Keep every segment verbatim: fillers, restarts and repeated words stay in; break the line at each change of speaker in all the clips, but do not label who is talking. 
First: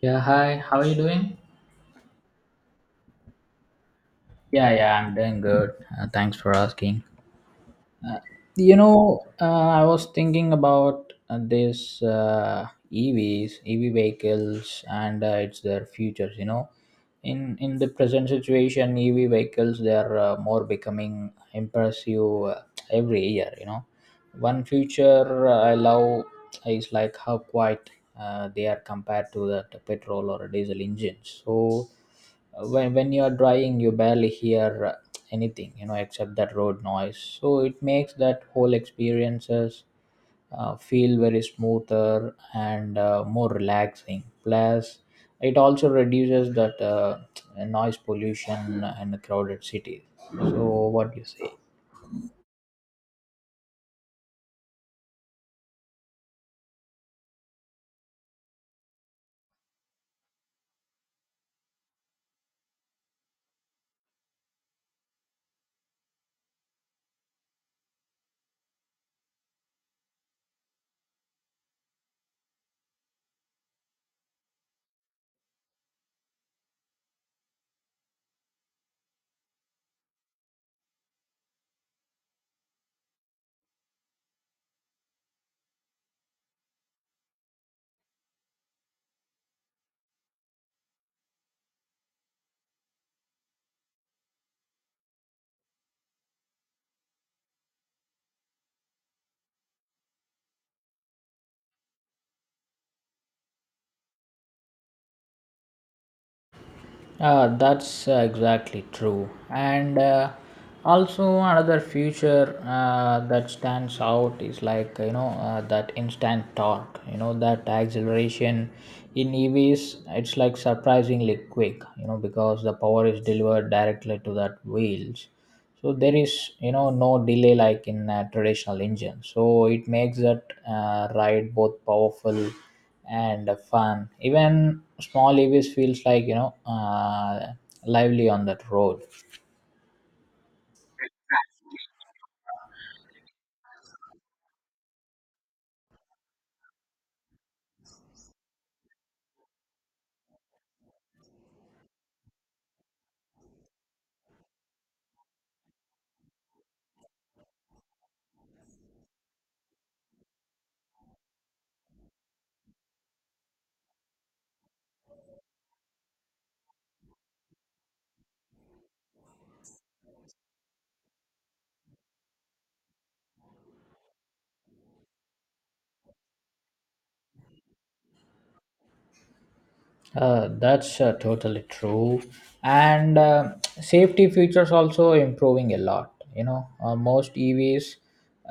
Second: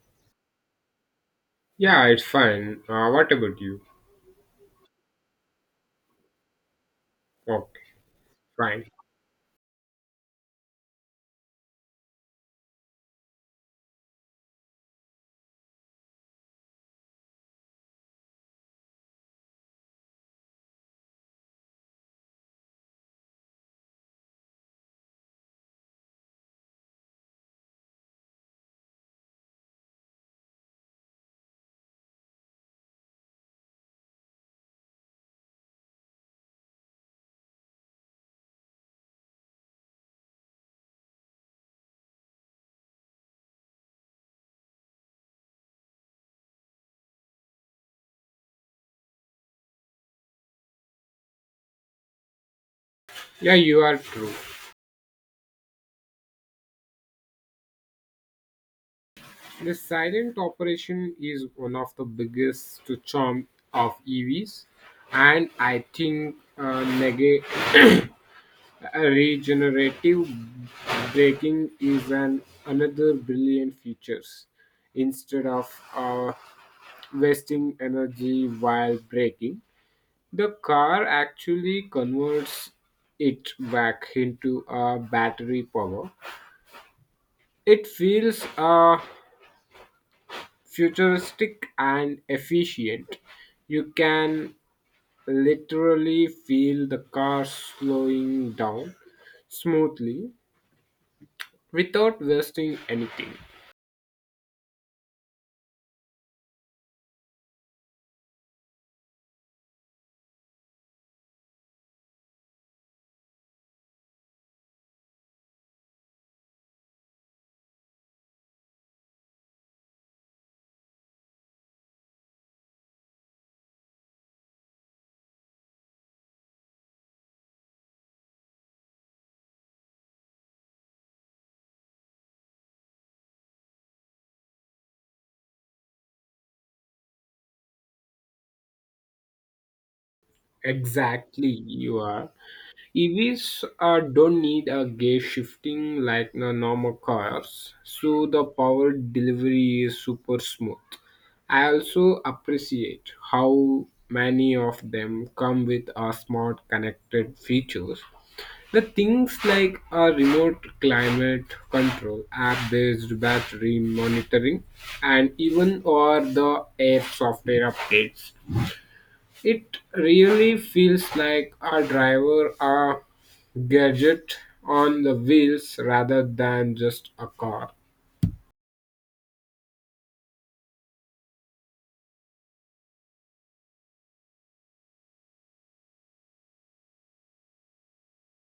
Yeah, hi. How are you doing?
Yeah, it's fine. Uh, what about you?
Yeah, yeah, I'm doing good. Uh, thanks for asking.
Okay,
You
fine.
know, uh, I was thinking about uh, this uh, E Vs, E V vehicles, and uh, it's their futures. You know, in in the present situation, E V vehicles they are uh, more becoming impressive uh, every year. You know, one future uh, I love is like how quiet uh, they are compared to that petrol or diesel engines. So Uh, when, when you're driving you barely hear uh, anything you know except that road noise, so it makes that whole experiences uh, feel very smoother and uh, more relaxing, plus it also reduces that uh, noise pollution in a crowded city. So what do you say?
Yeah, you are true. The silent operation is one of the biggest charm of E Vs, and I think uh, neg- regenerative braking is an another brilliant features. Instead of uh, wasting energy while braking, the car actually converts it back into a battery power. It feels uh, futuristic and efficient. You can literally feel the car slowing down smoothly without wasting anything.
Uh, that's uh, exactly true. And uh, also, another feature uh, that stands out is like, you know, uh, that instant torque, you know, that acceleration in E Vs, it's like surprisingly quick, you know, because the power is delivered directly to that wheels, so there is you know no delay like in a traditional engine, so it makes that uh, ride both powerful and fun. Even small EVs feels like you know uh, lively on that road.
Exactly, you are. E Vs uh, don't need a gear shifting like the normal cars, so the power delivery is super smooth. I also appreciate how many of them come with a smart connected features. The things like a remote climate control, app-based battery monitoring, and even or the air software updates, it really feels like a driver, a gadget on the wheels rather than just a car.
Uh, that's uh, totally true. And uh, safety features also improving a lot. You know, uh, most E Vs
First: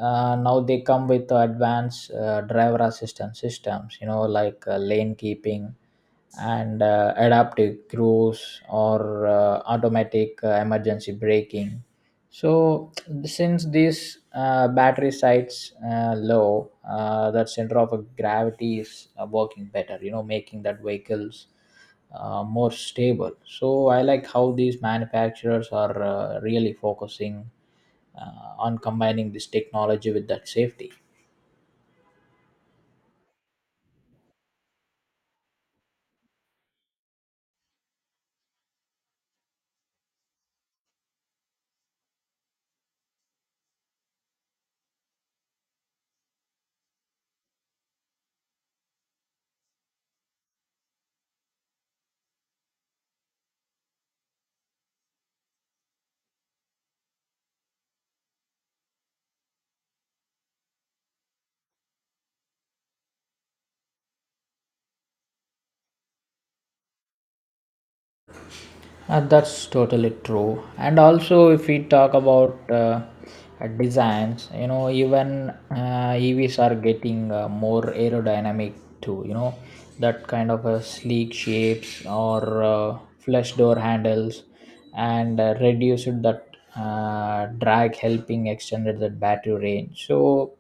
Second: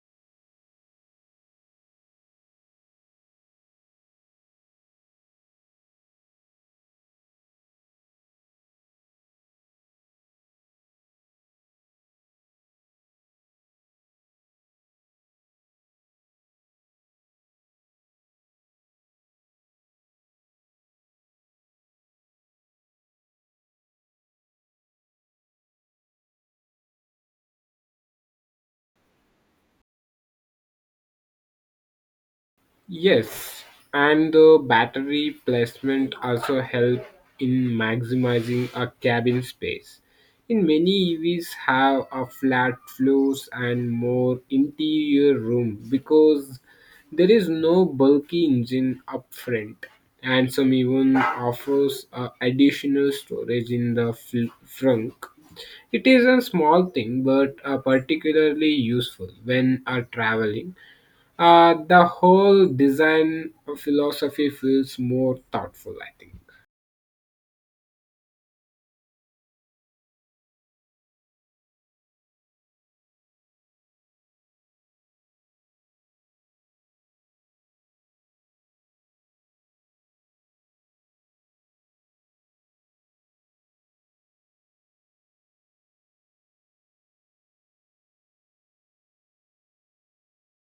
uh, now they come with advanced uh, driver assistance systems. You know, like uh, lane keeping and uh, adaptive cruise or uh, automatic uh, emergency braking. So since these uh, battery sites uh, low, uh, that center of gravity is uh, working better, you know, making that vehicles uh, more stable. So I like how these manufacturers are uh, really focusing uh, on combining this technology with that safety.
Yes, and the battery placement also help in maximizing a cabin space. In many E Vs have a flat floors and more interior room because there is no bulky engine up front, and some even offers uh, additional storage in the fl- trunk. It is a small thing but uh, particularly useful when uh, traveling. Uh, the whole design philosophy feels more thoughtful, I think.
Uh, that's totally true. And also, if we talk about uh, uh, designs, you know, even uh, E Vs are getting uh, more aerodynamic too. You know, that kind of uh, sleek shapes or uh, flush door handles, and uh, reduced that uh, drag, helping extended that battery range. So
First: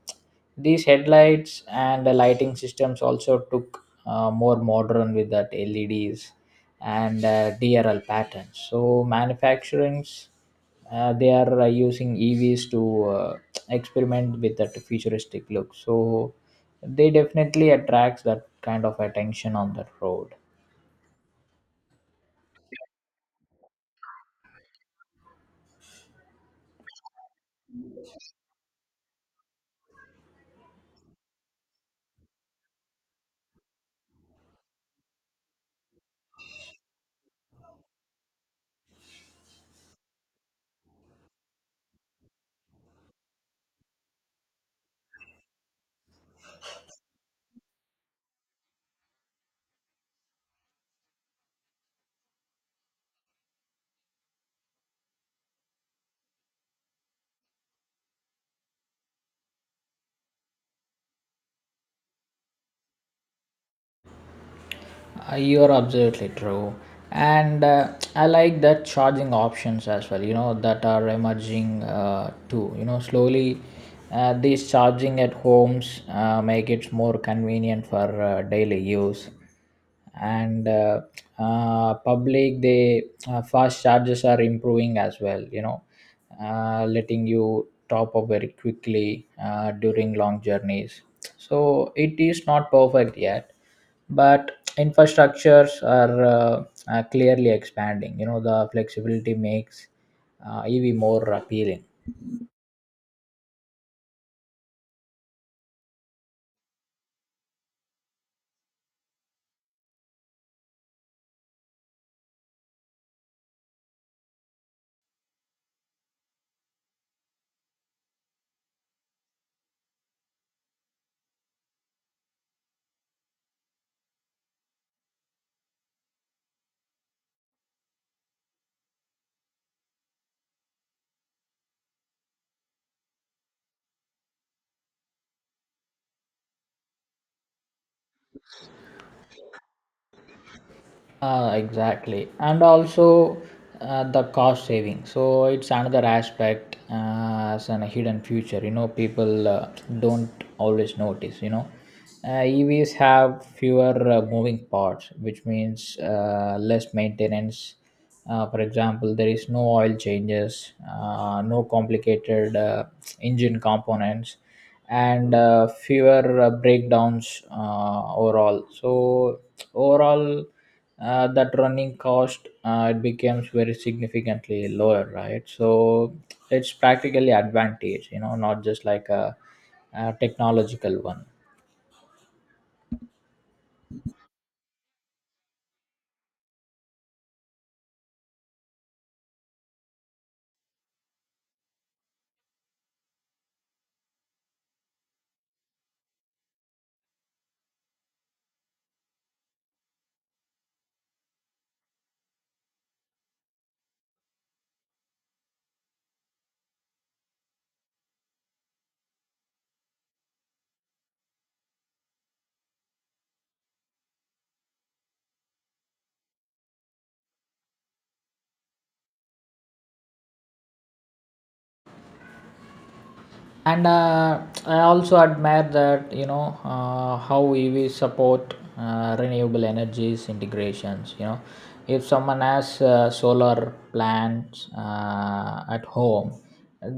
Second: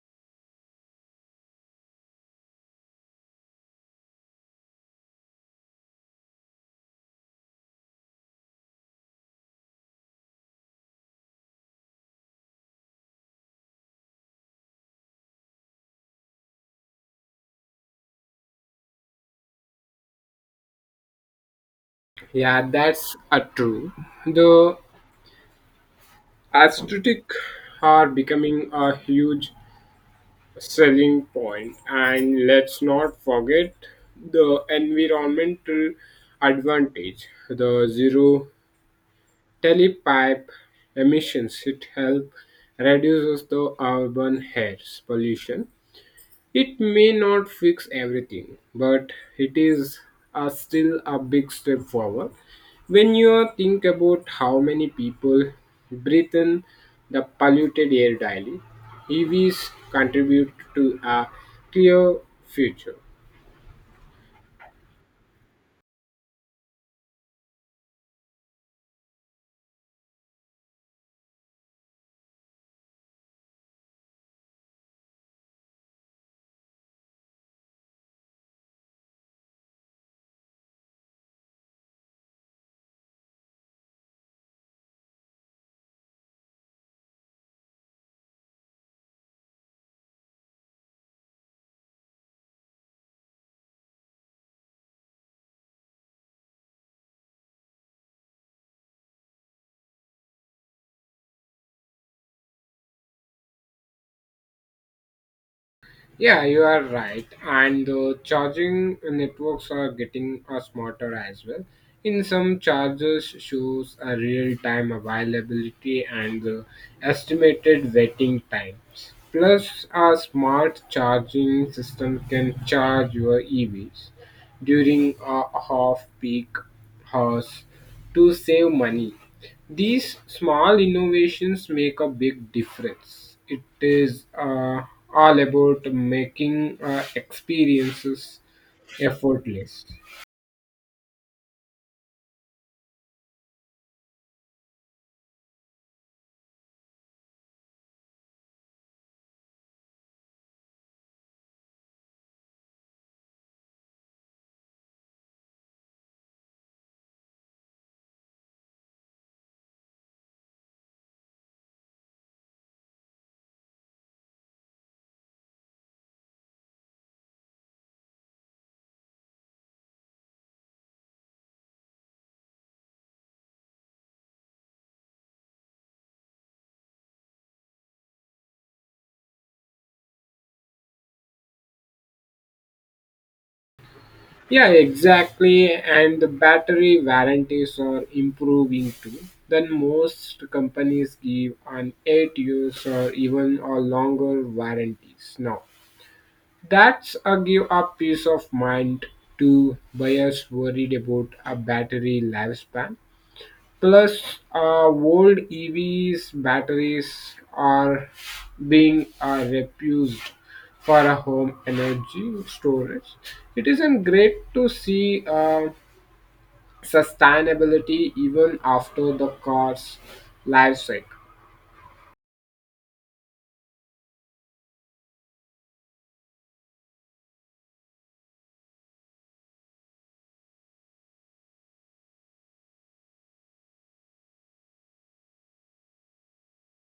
these headlights and the lighting systems also took uh, more modern with that L E Ds and uh, D R L patterns. So manufacturings uh, they are uh, using E Vs to uh, experiment with that futuristic look. So they definitely attracts that kind of attention on the road.
Yeah, that's a true. The aesthetic are becoming a huge selling point, and let's not forget the environmental advantage. The zero telepipe emissions it help reduces the urban air pollution. It may not fix everything, but it is a still a big step forward. When you think about how many people breathe in the polluted air daily, E Vs contribute to a clear future.
Uh, You're absolutely true. And uh, I like that charging options as well, you know, that are emerging uh, too. You know, slowly uh, these charging at homes uh, make it more convenient for uh, daily use. And uh, uh, public, the uh, fast charges are improving as well, you know, uh, letting you top up very quickly uh, during long journeys. So it is not perfect yet, but infrastructures are, uh, are clearly expanding. You know, the flexibility makes uh, E V more appealing.
Yeah, you are right. And the charging networks are getting uh, smarter as well. In some chargers shows a real-time availability and the estimated waiting times. Plus, a smart charging system can charge your E Vs during a half-peak hours to save money. These small innovations make a big difference. It is uh, all about making uh, experiences effortless.
Uh, exactly, and also uh, the cost saving. So it's another aspect uh, as a hidden future. You know, people uh, don't always notice. You know, uh, E Vs have fewer uh, moving parts, which means uh, less maintenance. Uh, for example, there is no oil changes, uh, no complicated uh, engine components, and uh, fewer uh, breakdowns uh, overall. So overall uh, that running cost, uh, it becomes very significantly lower, right? So it's practically advantage, you know, not just like a, a technological one.
Yeah, exactly. And the battery warranties are improving too. Then most companies give an eight years or even a longer warranties now. That's a give up peace of mind to buyers worried about a battery lifespan. Plus, uh, old E Vs batteries are being uh, repurposed for a home energy storage. It isn't great to see uh, sustainability even after the car's life cycle.
And uh, I also admire that, you know, uh, how E V support uh, renewable energies integrations. You know, if someone has uh, solar plants uh, at home,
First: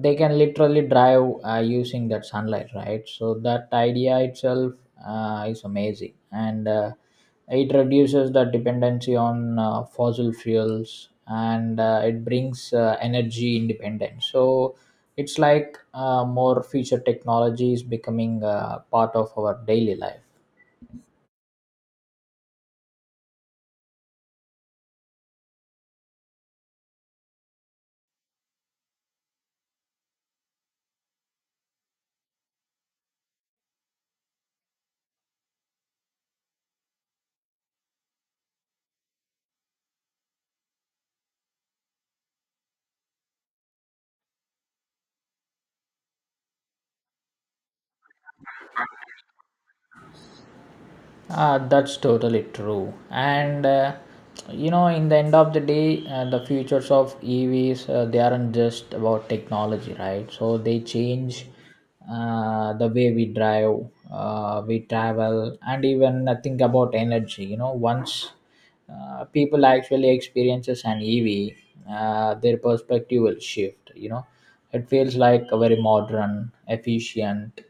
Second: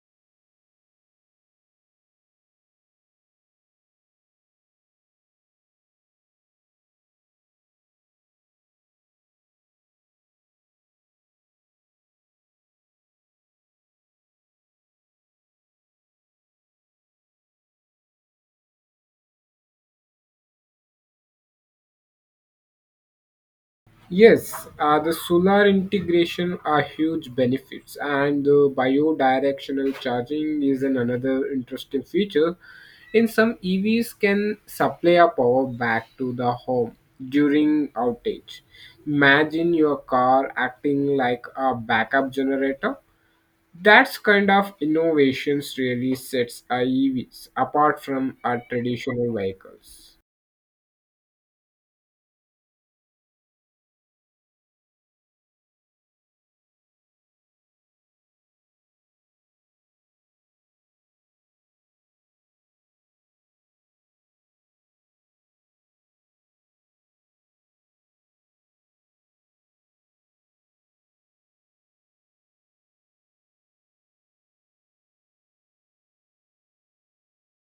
they can literally drive uh, using that sunlight, right? So that idea itself uh, is amazing, and uh, it reduces the dependency on uh, fossil fuels and uh, it brings uh, energy independence. So it's like uh, more future technology is becoming uh, part of our daily life.
Yes, uh, the solar integration are huge benefits, and the biodirectional charging is an another interesting feature. In some E Vs, can supply a power back to the home during outage. Imagine your car acting like a backup generator. That's kind of innovations really sets our E Vs apart from our traditional vehicles.
Uh, that's totally true. And uh, you know, in the end of the day, uh, the futures of E Vs uh, they aren't just about technology, right? So they change uh, the way we drive, uh, we travel, and even uh, think about energy. You know, once uh, people actually experiences an E V, uh, their perspective will shift. You know, it feels like a very modern, efficient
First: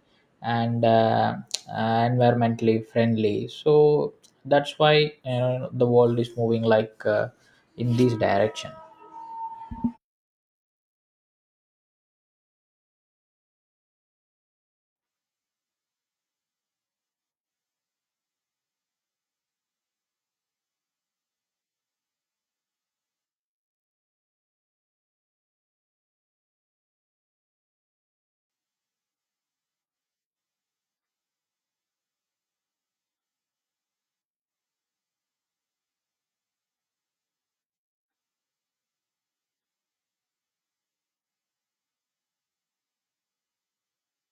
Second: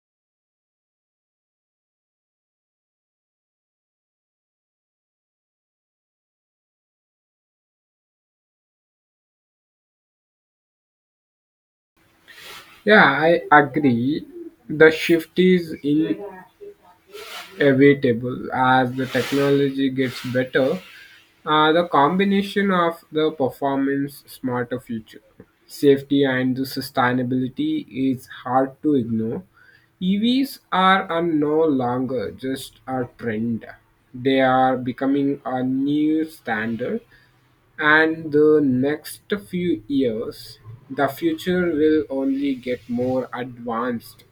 and uh, uh, environmentally friendly. So that's why, you know, the world is moving like uh, in this direction.
Yeah, I agree. The shift is in Evitable as the technology gets better. Uh, the combination of the performance, smarter future, safety, and the sustainability is hard to ignore. E Vs are uh, no longer just a trend; they are becoming a new standard. And the next few years, the future will only get more advanced.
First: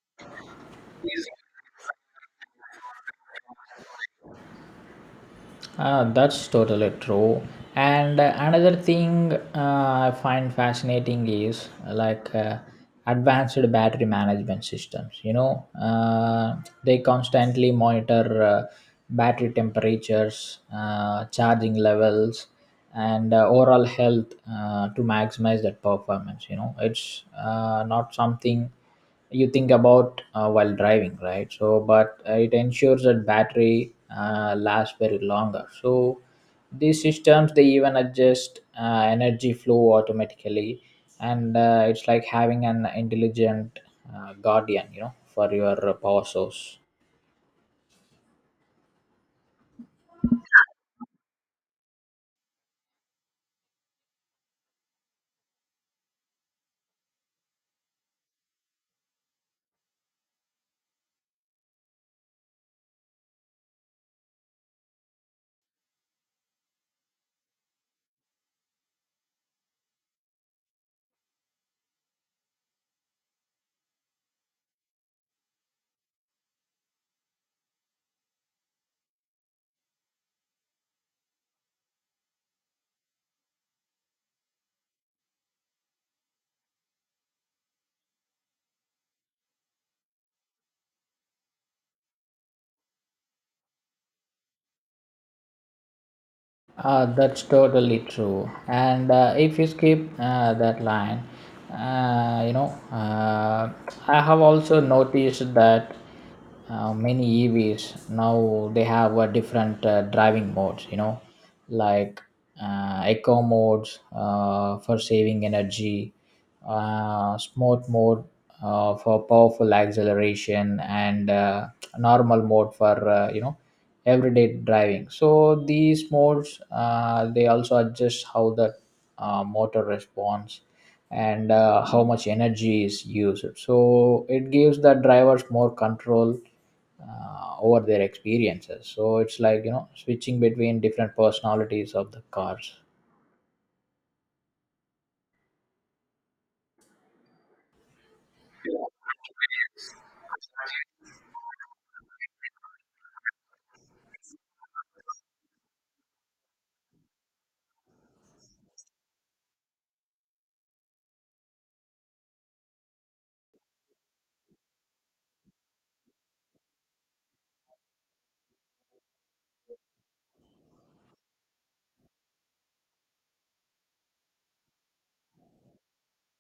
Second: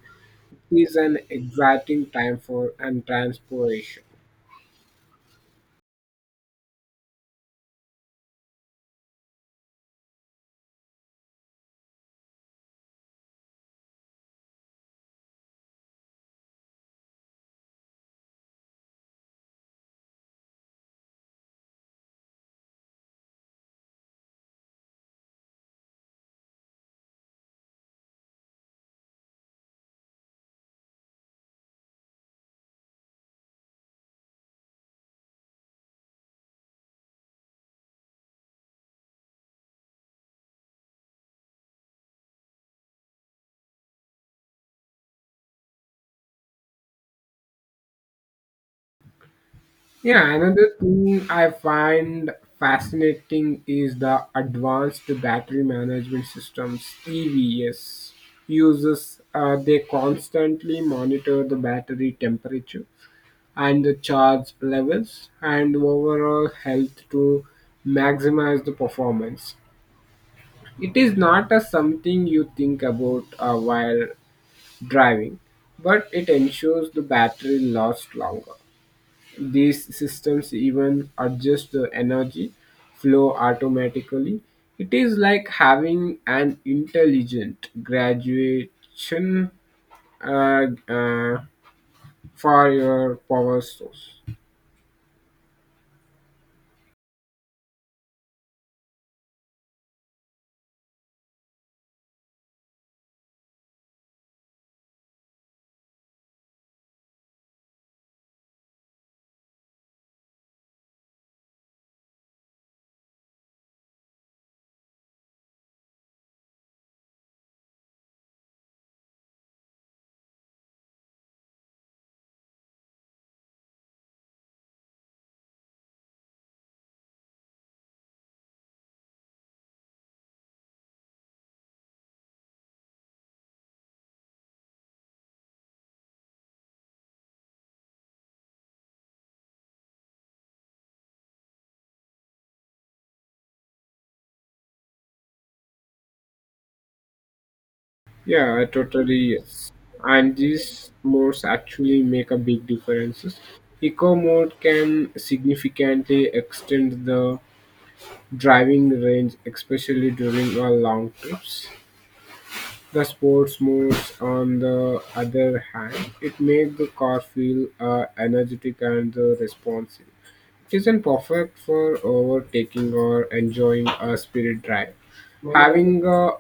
It is an exciting time for and transportation.
Uh, that's totally true. And uh, another thing uh, I find fascinating is uh, like uh, advanced battery management systems. You know, uh, they constantly monitor uh, battery temperatures, uh, charging levels, and uh, overall health uh, to maximize that performance. You know, it's uh, not something you think about uh, while driving, right? So but uh, it ensures that battery uh, lasts very longer. So these systems they even adjust uh, energy flow automatically, and uh, it's like having an intelligent uh, guardian, you know, for your power source.
Yeah, another thing I find fascinating is the advanced battery management systems (E V S) uses. Uh, they constantly monitor the battery temperature and the charge levels and overall health to maximize the performance. It is not a something you think about uh, while driving, but it ensures the battery lasts longer. These systems even adjust the energy flow automatically. It is like having an intelligent graduation uh, uh, for your power source.
Uh, that's totally true. And uh, if you skip uh, that line, uh, you know, uh, I have also noticed that uh, many E Vs now they have a different uh, driving modes. You know, like uh, eco modes uh, for saving energy, uh, smart mode uh, for powerful acceleration, and uh, normal mode for uh, you know everyday driving. So these modes uh, they also adjust how the uh, motor responds and uh, how much energy is used, so it gives the drivers more control uh, over their experiences. So it's like, you know, switching between different personalities of the cars.
Yeah, totally yes. And these modes actually make a big differences. Eco mode can significantly extend the driving range, especially during our long trips. The sports modes, on the other hand, it made the car feel uh, energetic and uh, responsive, which isn't perfect for overtaking or enjoying a spirit drive. Having uh,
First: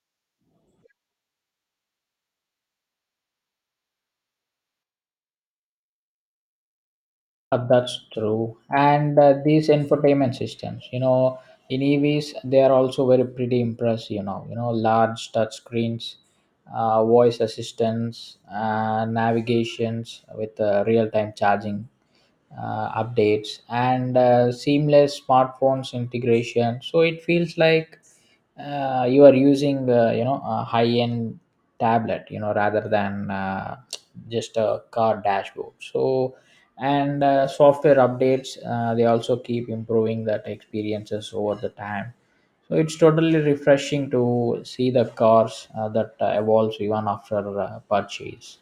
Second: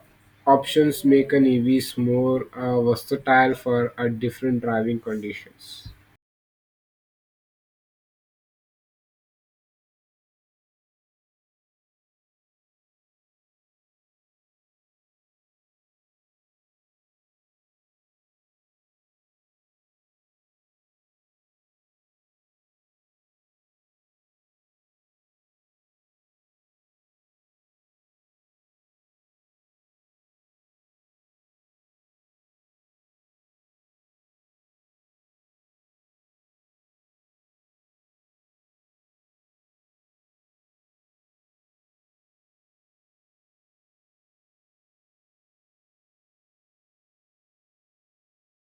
options make an E Vs more uh, versatile for uh, different driving conditions.
Uh, that's true. And uh, these infotainment systems, you know, in E Vs, they are also very pretty impressive. You know, you know, large touch screens, uh, voice assistants, uh, navigations with uh, real-time charging uh, updates, and uh, seamless smartphones integration. So it feels like uh, you are using, uh, you know, a high end tablet, you know, rather than uh, just a car dashboard. So and uh, software updates uh, they also keep improving that experiences over the time, so it's totally refreshing to see the cars uh, that uh, evolves even after uh, purchase.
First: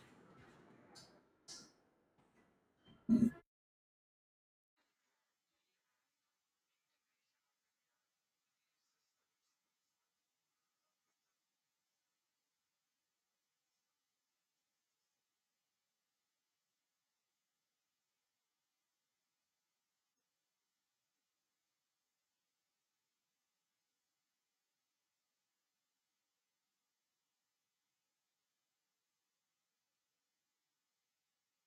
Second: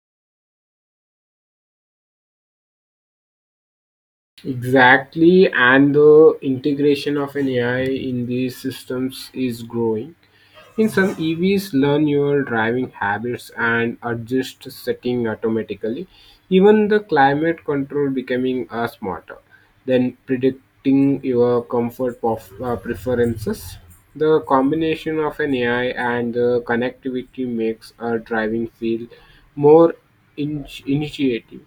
Exactly, and the integration of an A I in these systems is growing. In some E Vs, learn your driving habits and adjust setting automatically. Even the climate control becoming uh, smarter, then predicting your comfort of, uh, preferences. The combination of an A I and the connectivity makes our driving feel more in- initiative.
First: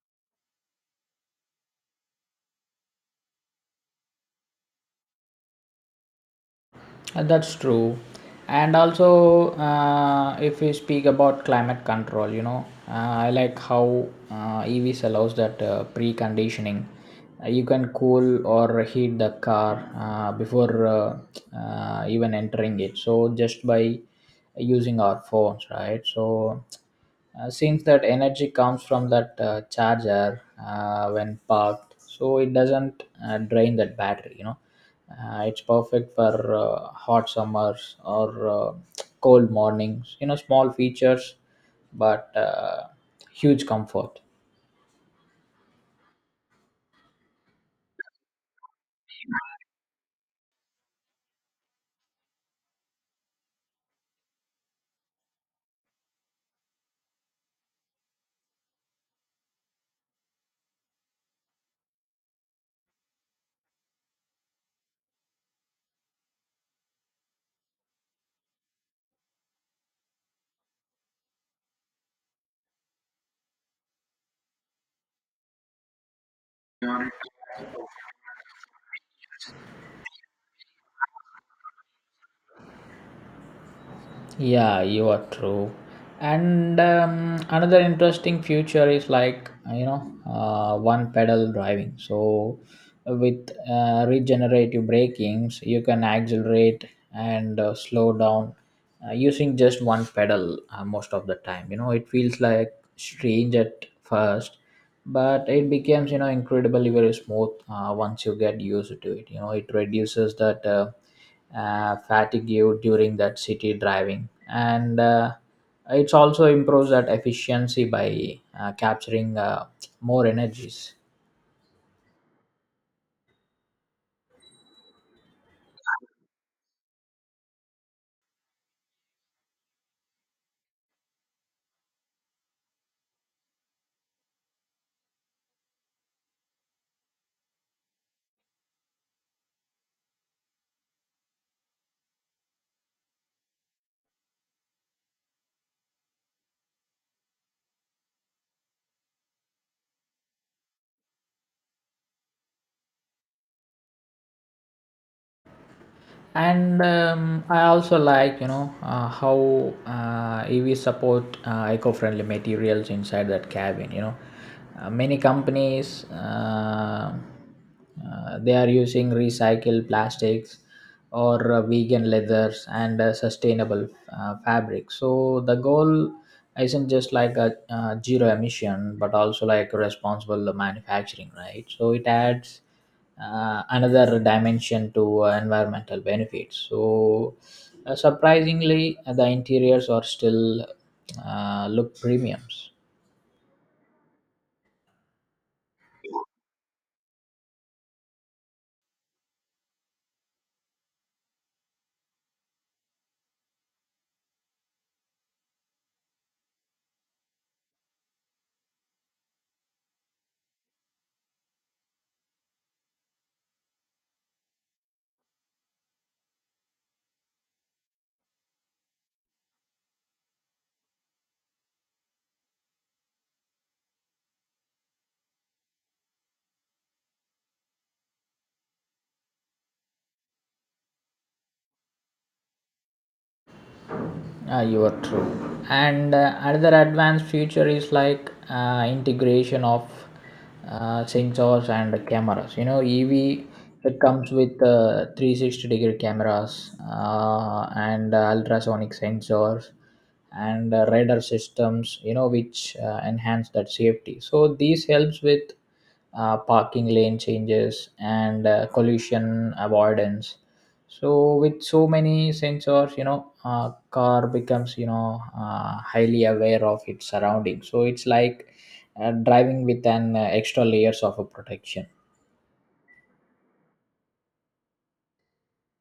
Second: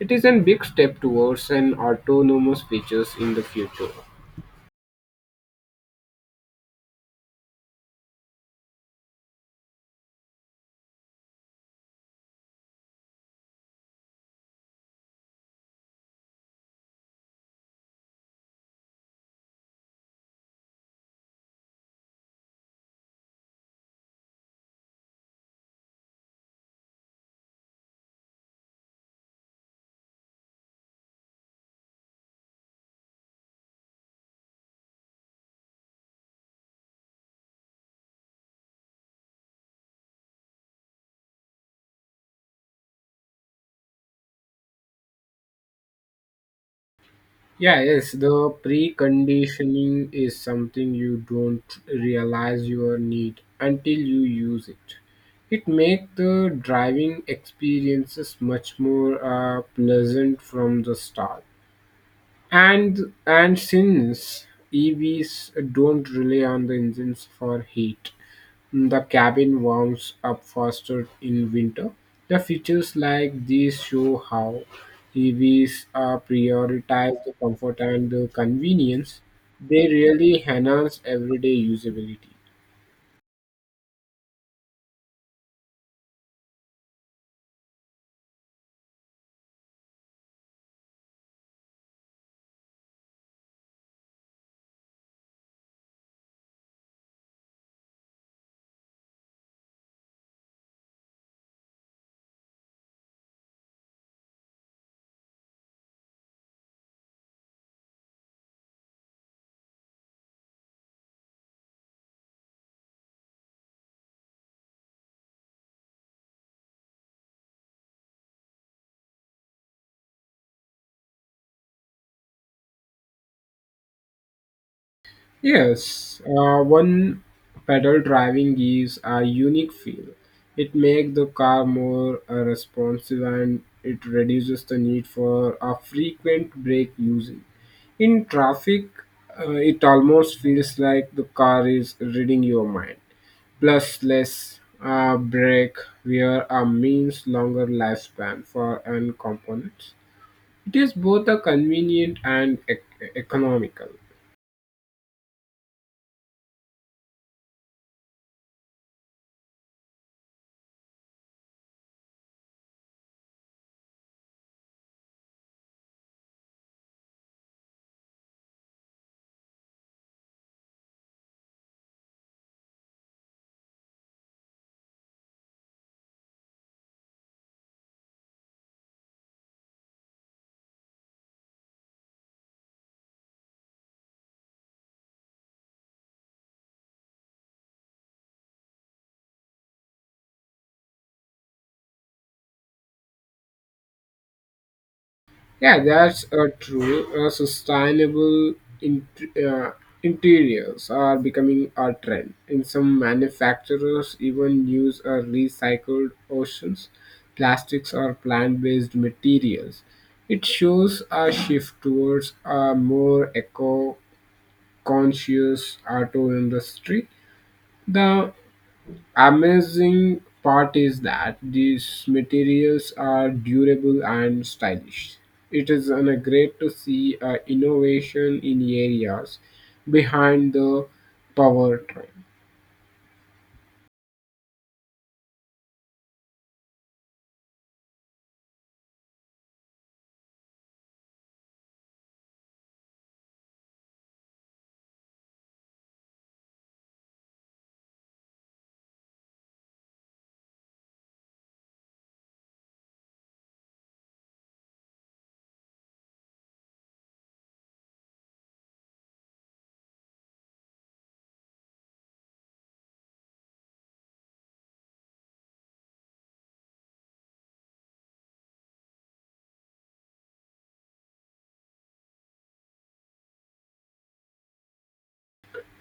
It is a big step towards an autonomous features in the future.
Uh, That's true. And also, uh, if we speak about climate control, you know, uh, I like how uh, E Vs allows that uh, preconditioning. Uh, you can cool or heat the car uh, before uh, uh, even entering it, so just by using our phones, right? So uh, since that energy comes from that uh, charger uh, when parked, so it doesn't uh, drain that battery. You know, uh, it's perfect for uh, hot summers or uh, cold mornings. You know, small features, but uh, huge comfort.
Yeah, yes, the preconditioning is something you don't realize your need until you use it. It makes the driving experiences much more uh, pleasant from the start. And and since E Vs don't rely on the engines for heat, the cabin warms up faster in winter. The features like these show how E Vs uh, prioritize the comfort and the convenience. They really enhance everyday usability.
Yeah, you are true. And um, another interesting future is like you know uh, one pedal driving. So with uh, regenerative brakings, you can accelerate and uh, slow down uh, using just one pedal uh, most of the time. You know it feels like strange at first, but it becomes you know incredibly very smooth uh, once you get used to it. You know it reduces that. Uh, uh, fatigue during that city driving, and uh, it's also improves that efficiency by uh, capturing uh, more energies.
Yes, uh, one pedal driving gives a unique feel. It makes the car more uh, responsive, and it reduces the need for a frequent brake using. In traffic, uh, it almost feels like the car is reading your mind. Plus, less uh, brake wear uh, means longer lifespan for end components. It is both a convenient and ec- economical.
And um, I also like, you know, uh, how uh, EV support uh, eco-friendly materials inside that cabin. You know, uh, many companies, uh, uh, they are using recycled plastics or uh, vegan leathers and uh, sustainable uh, fabrics. So the goal isn't just like a uh, zero emission but also like responsible manufacturing, right? So it adds uh, another dimension to uh, environmental benefits. So, uh, surprisingly, uh, the interiors are still uh, look premiums.
Yeah, that's uh, true. Uh, sustainable inter- uh, interiors are becoming a trend. In some manufacturers even use uh, recycled oceans, plastics, or plant-based materials. It shows a shift towards a more eco-conscious auto industry. The Amazing part is that these materials are durable and stylish. It is an, uh, great to see uh, innovation in areas behind the powertrain.
Uh, you are true. And uh, another advanced feature is like uh, integration of uh, sensors and cameras. You know, E V it comes with uh, three sixty degree cameras uh, and uh, ultrasonic sensors and uh, radar systems, you know, which uh, enhance that safety. So these helps with uh, parking lane changes and uh, collision avoidance. So with so many sensors, you know, uh, car becomes, you know, uh, highly aware of its surroundings, so it's like uh, driving with an uh, extra layers of a protection.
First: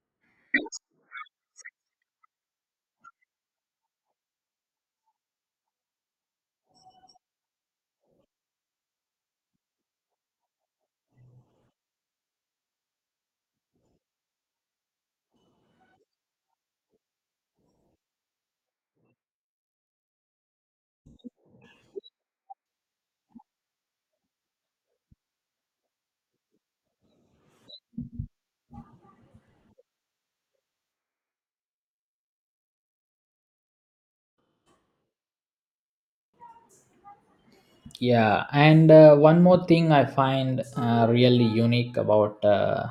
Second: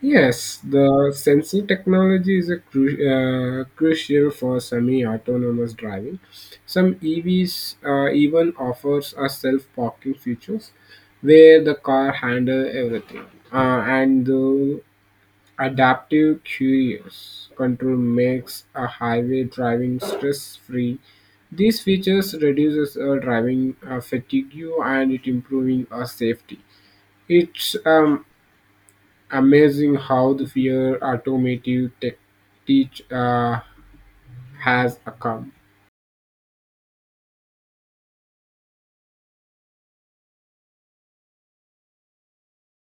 Yes, the sensing technology is a cru- uh, crucial for semi-autonomous driving. Some E Vs uh, even offers a self-parking features where the car handle everything. Uh, and the Adaptive Cruise Control makes a highway driving stress-free. These features reduces uh, driving uh, fatigue, and it improving our safety. It's um, amazing how the fear automotive tech teach uh, has come.
Yeah, and uh, one more thing I find uh, really unique about uh,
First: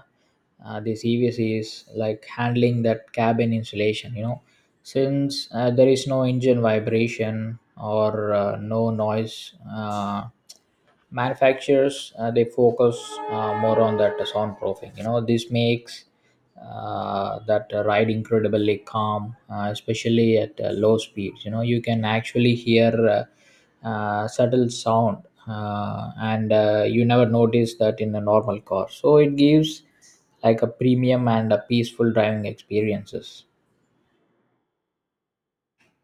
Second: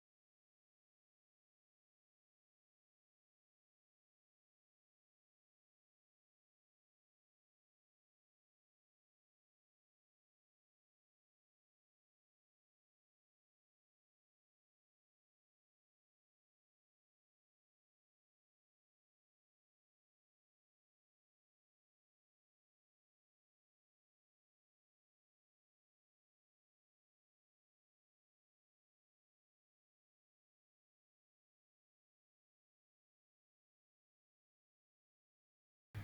uh, this E Vs is like handling that cabin insulation. You know, since uh, there is no engine vibration or uh, no noise, uh, manufacturers, uh, they focus uh, more on that soundproofing. You know, this makes uh, that uh, ride incredibly calm, uh, especially at uh, low speeds. You know, you can actually hear uh, uh, subtle sound uh, and uh, you never notice that in a normal car, so it gives like a premium and a peaceful driving experiences.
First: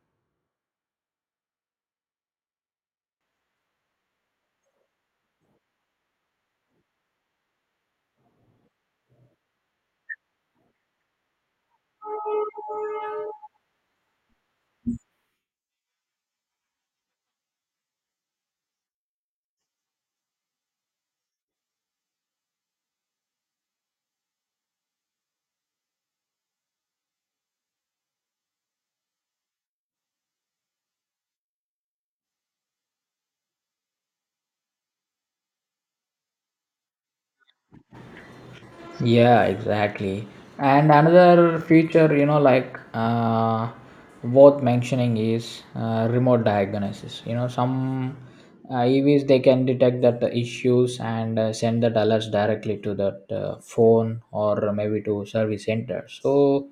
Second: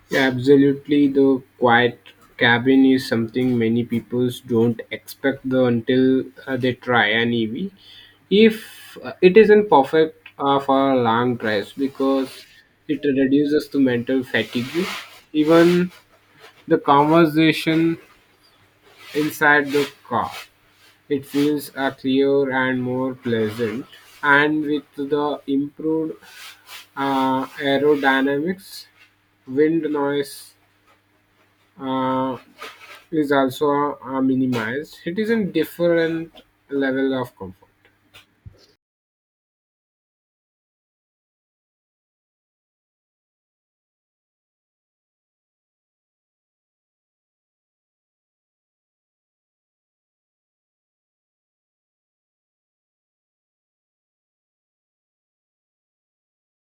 Yeah, absolutely. The quiet cabin is something many people don't expect the, until uh, they try an E V. If uh, it isn't perfect uh, for long drives because it reduces the mental fatigue, even the conversation inside the car. It feels uh, clearer and more pleasant. And with the improved uh, aerodynamics, wind noise, uh, is also uh, minimized. It is a different level of comfort.
Yeah, exactly. And another feature, you know, like uh, worth mentioning is uh, remote diagnosis. You know, some uh, E Vs they can detect that the issues and uh, send that alerts directly to that uh, phone or maybe to service center. So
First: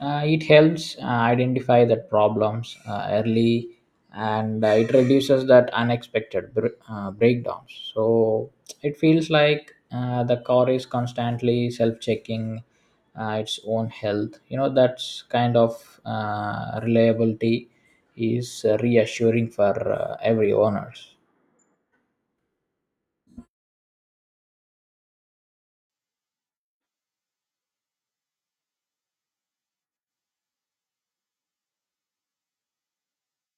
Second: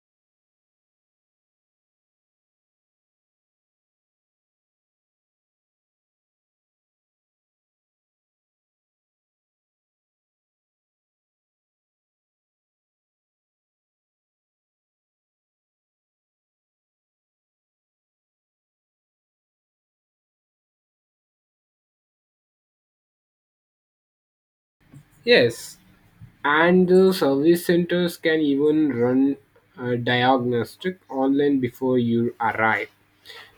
uh, it helps uh, identify the problems uh, early and uh, it reduces that unexpected br- uh, breakdowns. So it feels like uh, the car is constantly self checking uh, its own health. You know, that's kind of uh, reliability is uh, reassuring for uh, every owners.
Yes, and the service centers can even run a diagnostic online before you arrive.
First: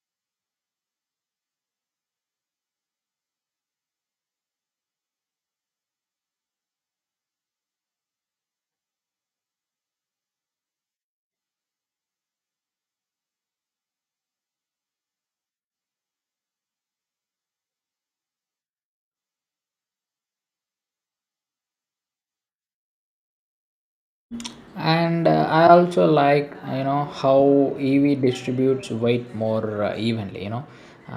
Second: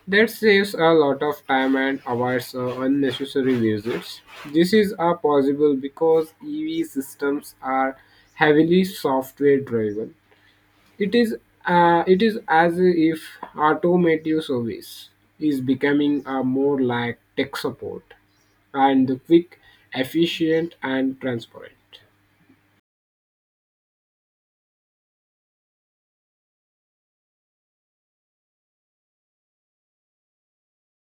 That saves a lot of time and avoids uh, unnecessary visits. This is uh, possible because E V systems are heavily software driven. It is uh, it is as if automotive service is becoming a more like tech support and quick, efficient, and transparent.
And uh, I also like, you know, how E V distributes weight more uh, evenly. You know,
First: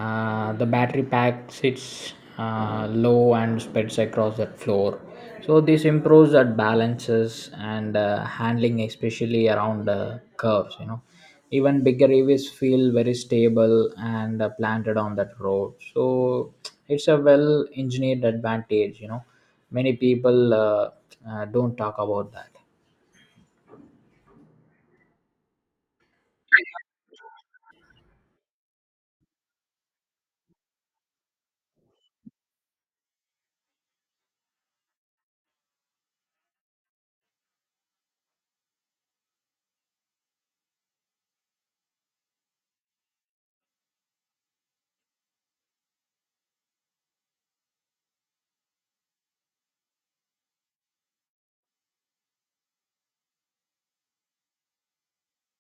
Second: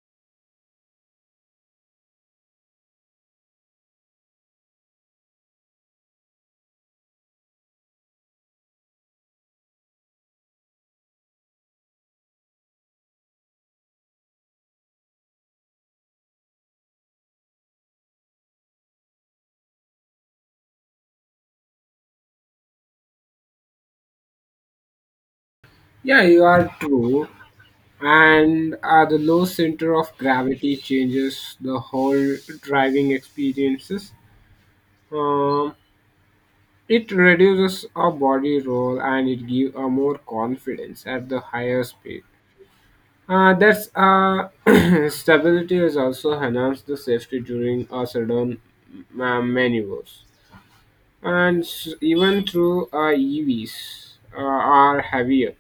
uh, the battery pack sits uh, low and spreads across that floor. So this improves that balances and uh, handling, especially around uh, curves. You know, even bigger E Vs feel very stable and uh, planted on that road, so it's a well engineered advantage, you know, many people uh, uh, don't talk about that.
Yeah, you are true. And uh, the low center of gravity changes the whole driving experiences. Um, it reduces our body roll, and it gives a more confidence at the higher speed. Uh, that's uh, stability is also enhanced the safety during uh, sudden uh, maneuvers, and s- even through uh, E Vs uh, are heavier,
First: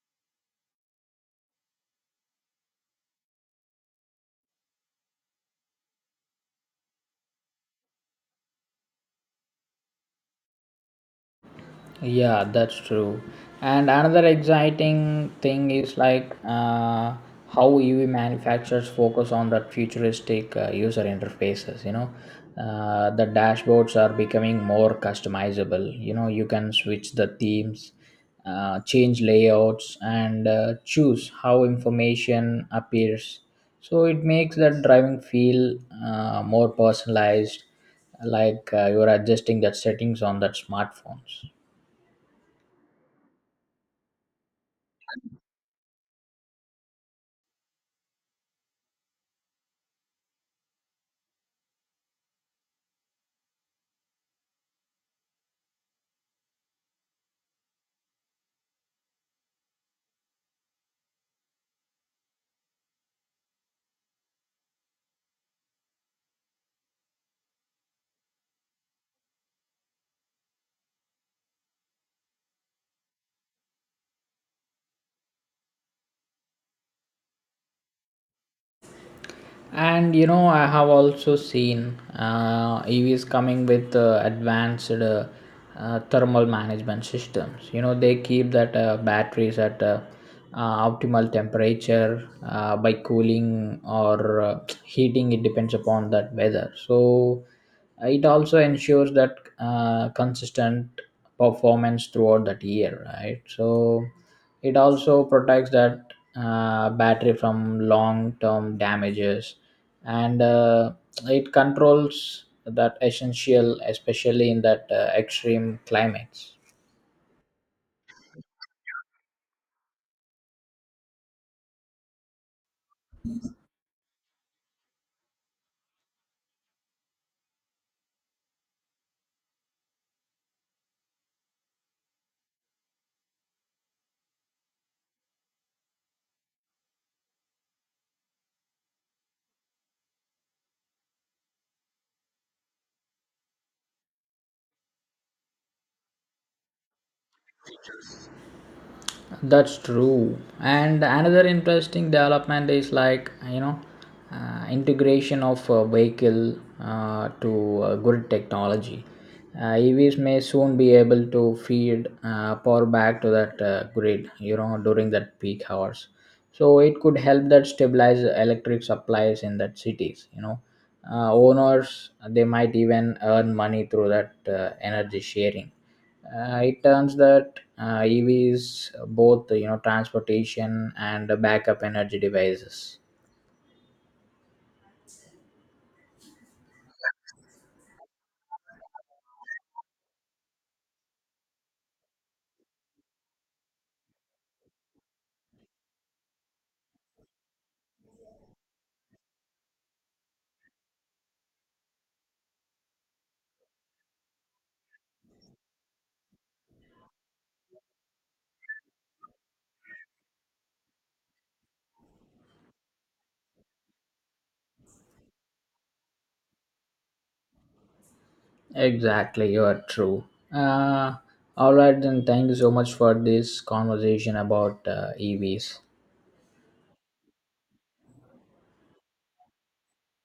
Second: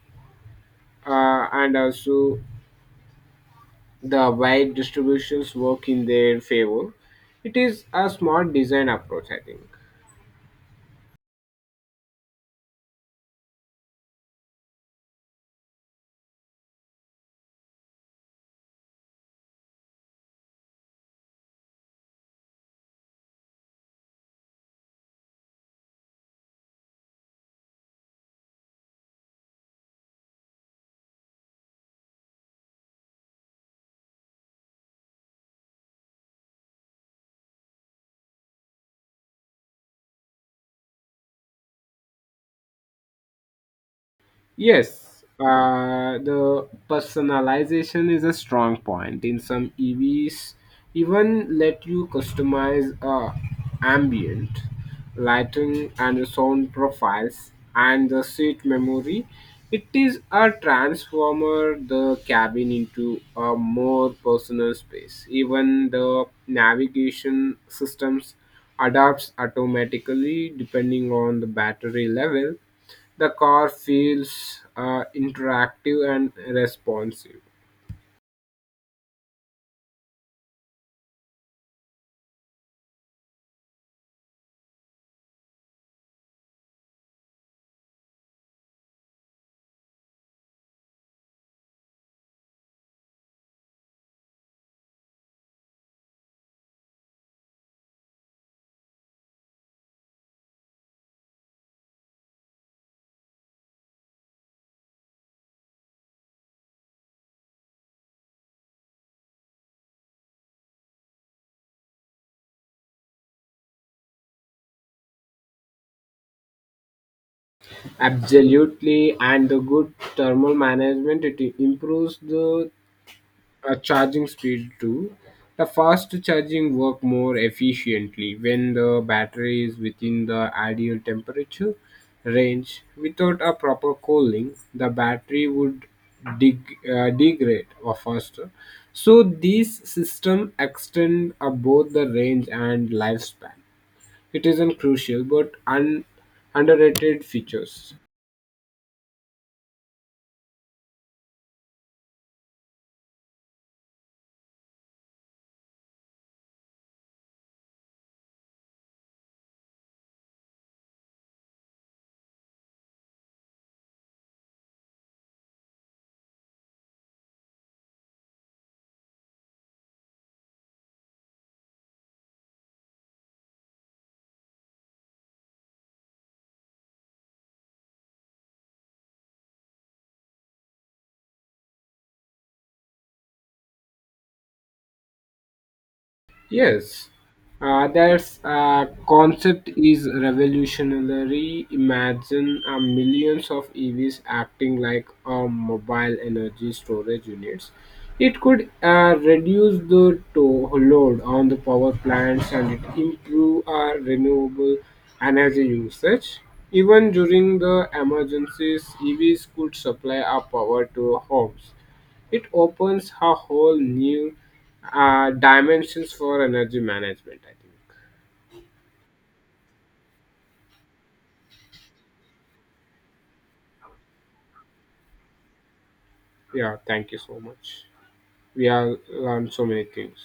uh, and also the wide distributions work in their favor. It is a smart design approach, I think.
Yeah, that's true. And another exciting thing is like uh, how E V manufacturers focus on that futuristic uh, user interfaces. You know, uh, the dashboards are becoming more customizable. You know, you can switch the themes, uh, change layouts, and uh, choose how information appears. So it makes that driving feel uh, more personalized, like uh, you're adjusting that settings on that smartphones.
Yes, uh, the personalization is a strong point. In some E Vs, even let you customize uh, ambient lighting and the sound profiles and the seat memory. It is a transformer the cabin into a more personal space. Even the navigation systems adapts automatically depending on the battery level, the car feels uh, interactive and responsive.
And you know, I have also seen uh, E Vs coming with uh, advanced uh, uh, thermal management systems. You know, they keep that uh, batteries at uh, uh, optimal temperature uh, by cooling or uh, heating. It depends upon that weather. So uh, it also ensures that uh, consistent performance throughout that year, right? So it also protects that uh, battery from long term damages and uh, it controls that essential, especially in that uh, extreme climates.
Absolutely, and the good thermal management it improves the uh, charging speed too. The fast charging work more efficiently when the battery is within the ideal temperature range. Without a proper cooling, the battery would deg- uh, degrade or faster. So these systems extend uh, both the range and lifespan. It isn't crucial, but un- underrated features.
That's true. And another interesting development is like you know uh, integration of uh, vehicle uh, to uh, grid technology. Uh, E Vs may soon be able to feed uh, power back to that uh, grid, you know, during that peak hours. So it could help that stabilize electric supplies in that cities. You know, uh, owners they might even earn money through that uh, energy sharing. Uh, it turns that uh, E Vs both, you know, transportation and backup energy devices.
Yes, uh, that's uh, concept is revolutionary. Imagine uh, millions of E Vs acting like uh, mobile energy storage units. It could uh, reduce the to- load on the power plants, and it improve our renewable energy usage. Even during the emergencies, E Vs could supply our power to homes. It opens a whole new uh, dimensions for energy management, I think.
Exactly, you are true. uh, all right then, thank you so much for this conversation about uh, E Vs.
Yeah, thank you so much. We have learned so many things.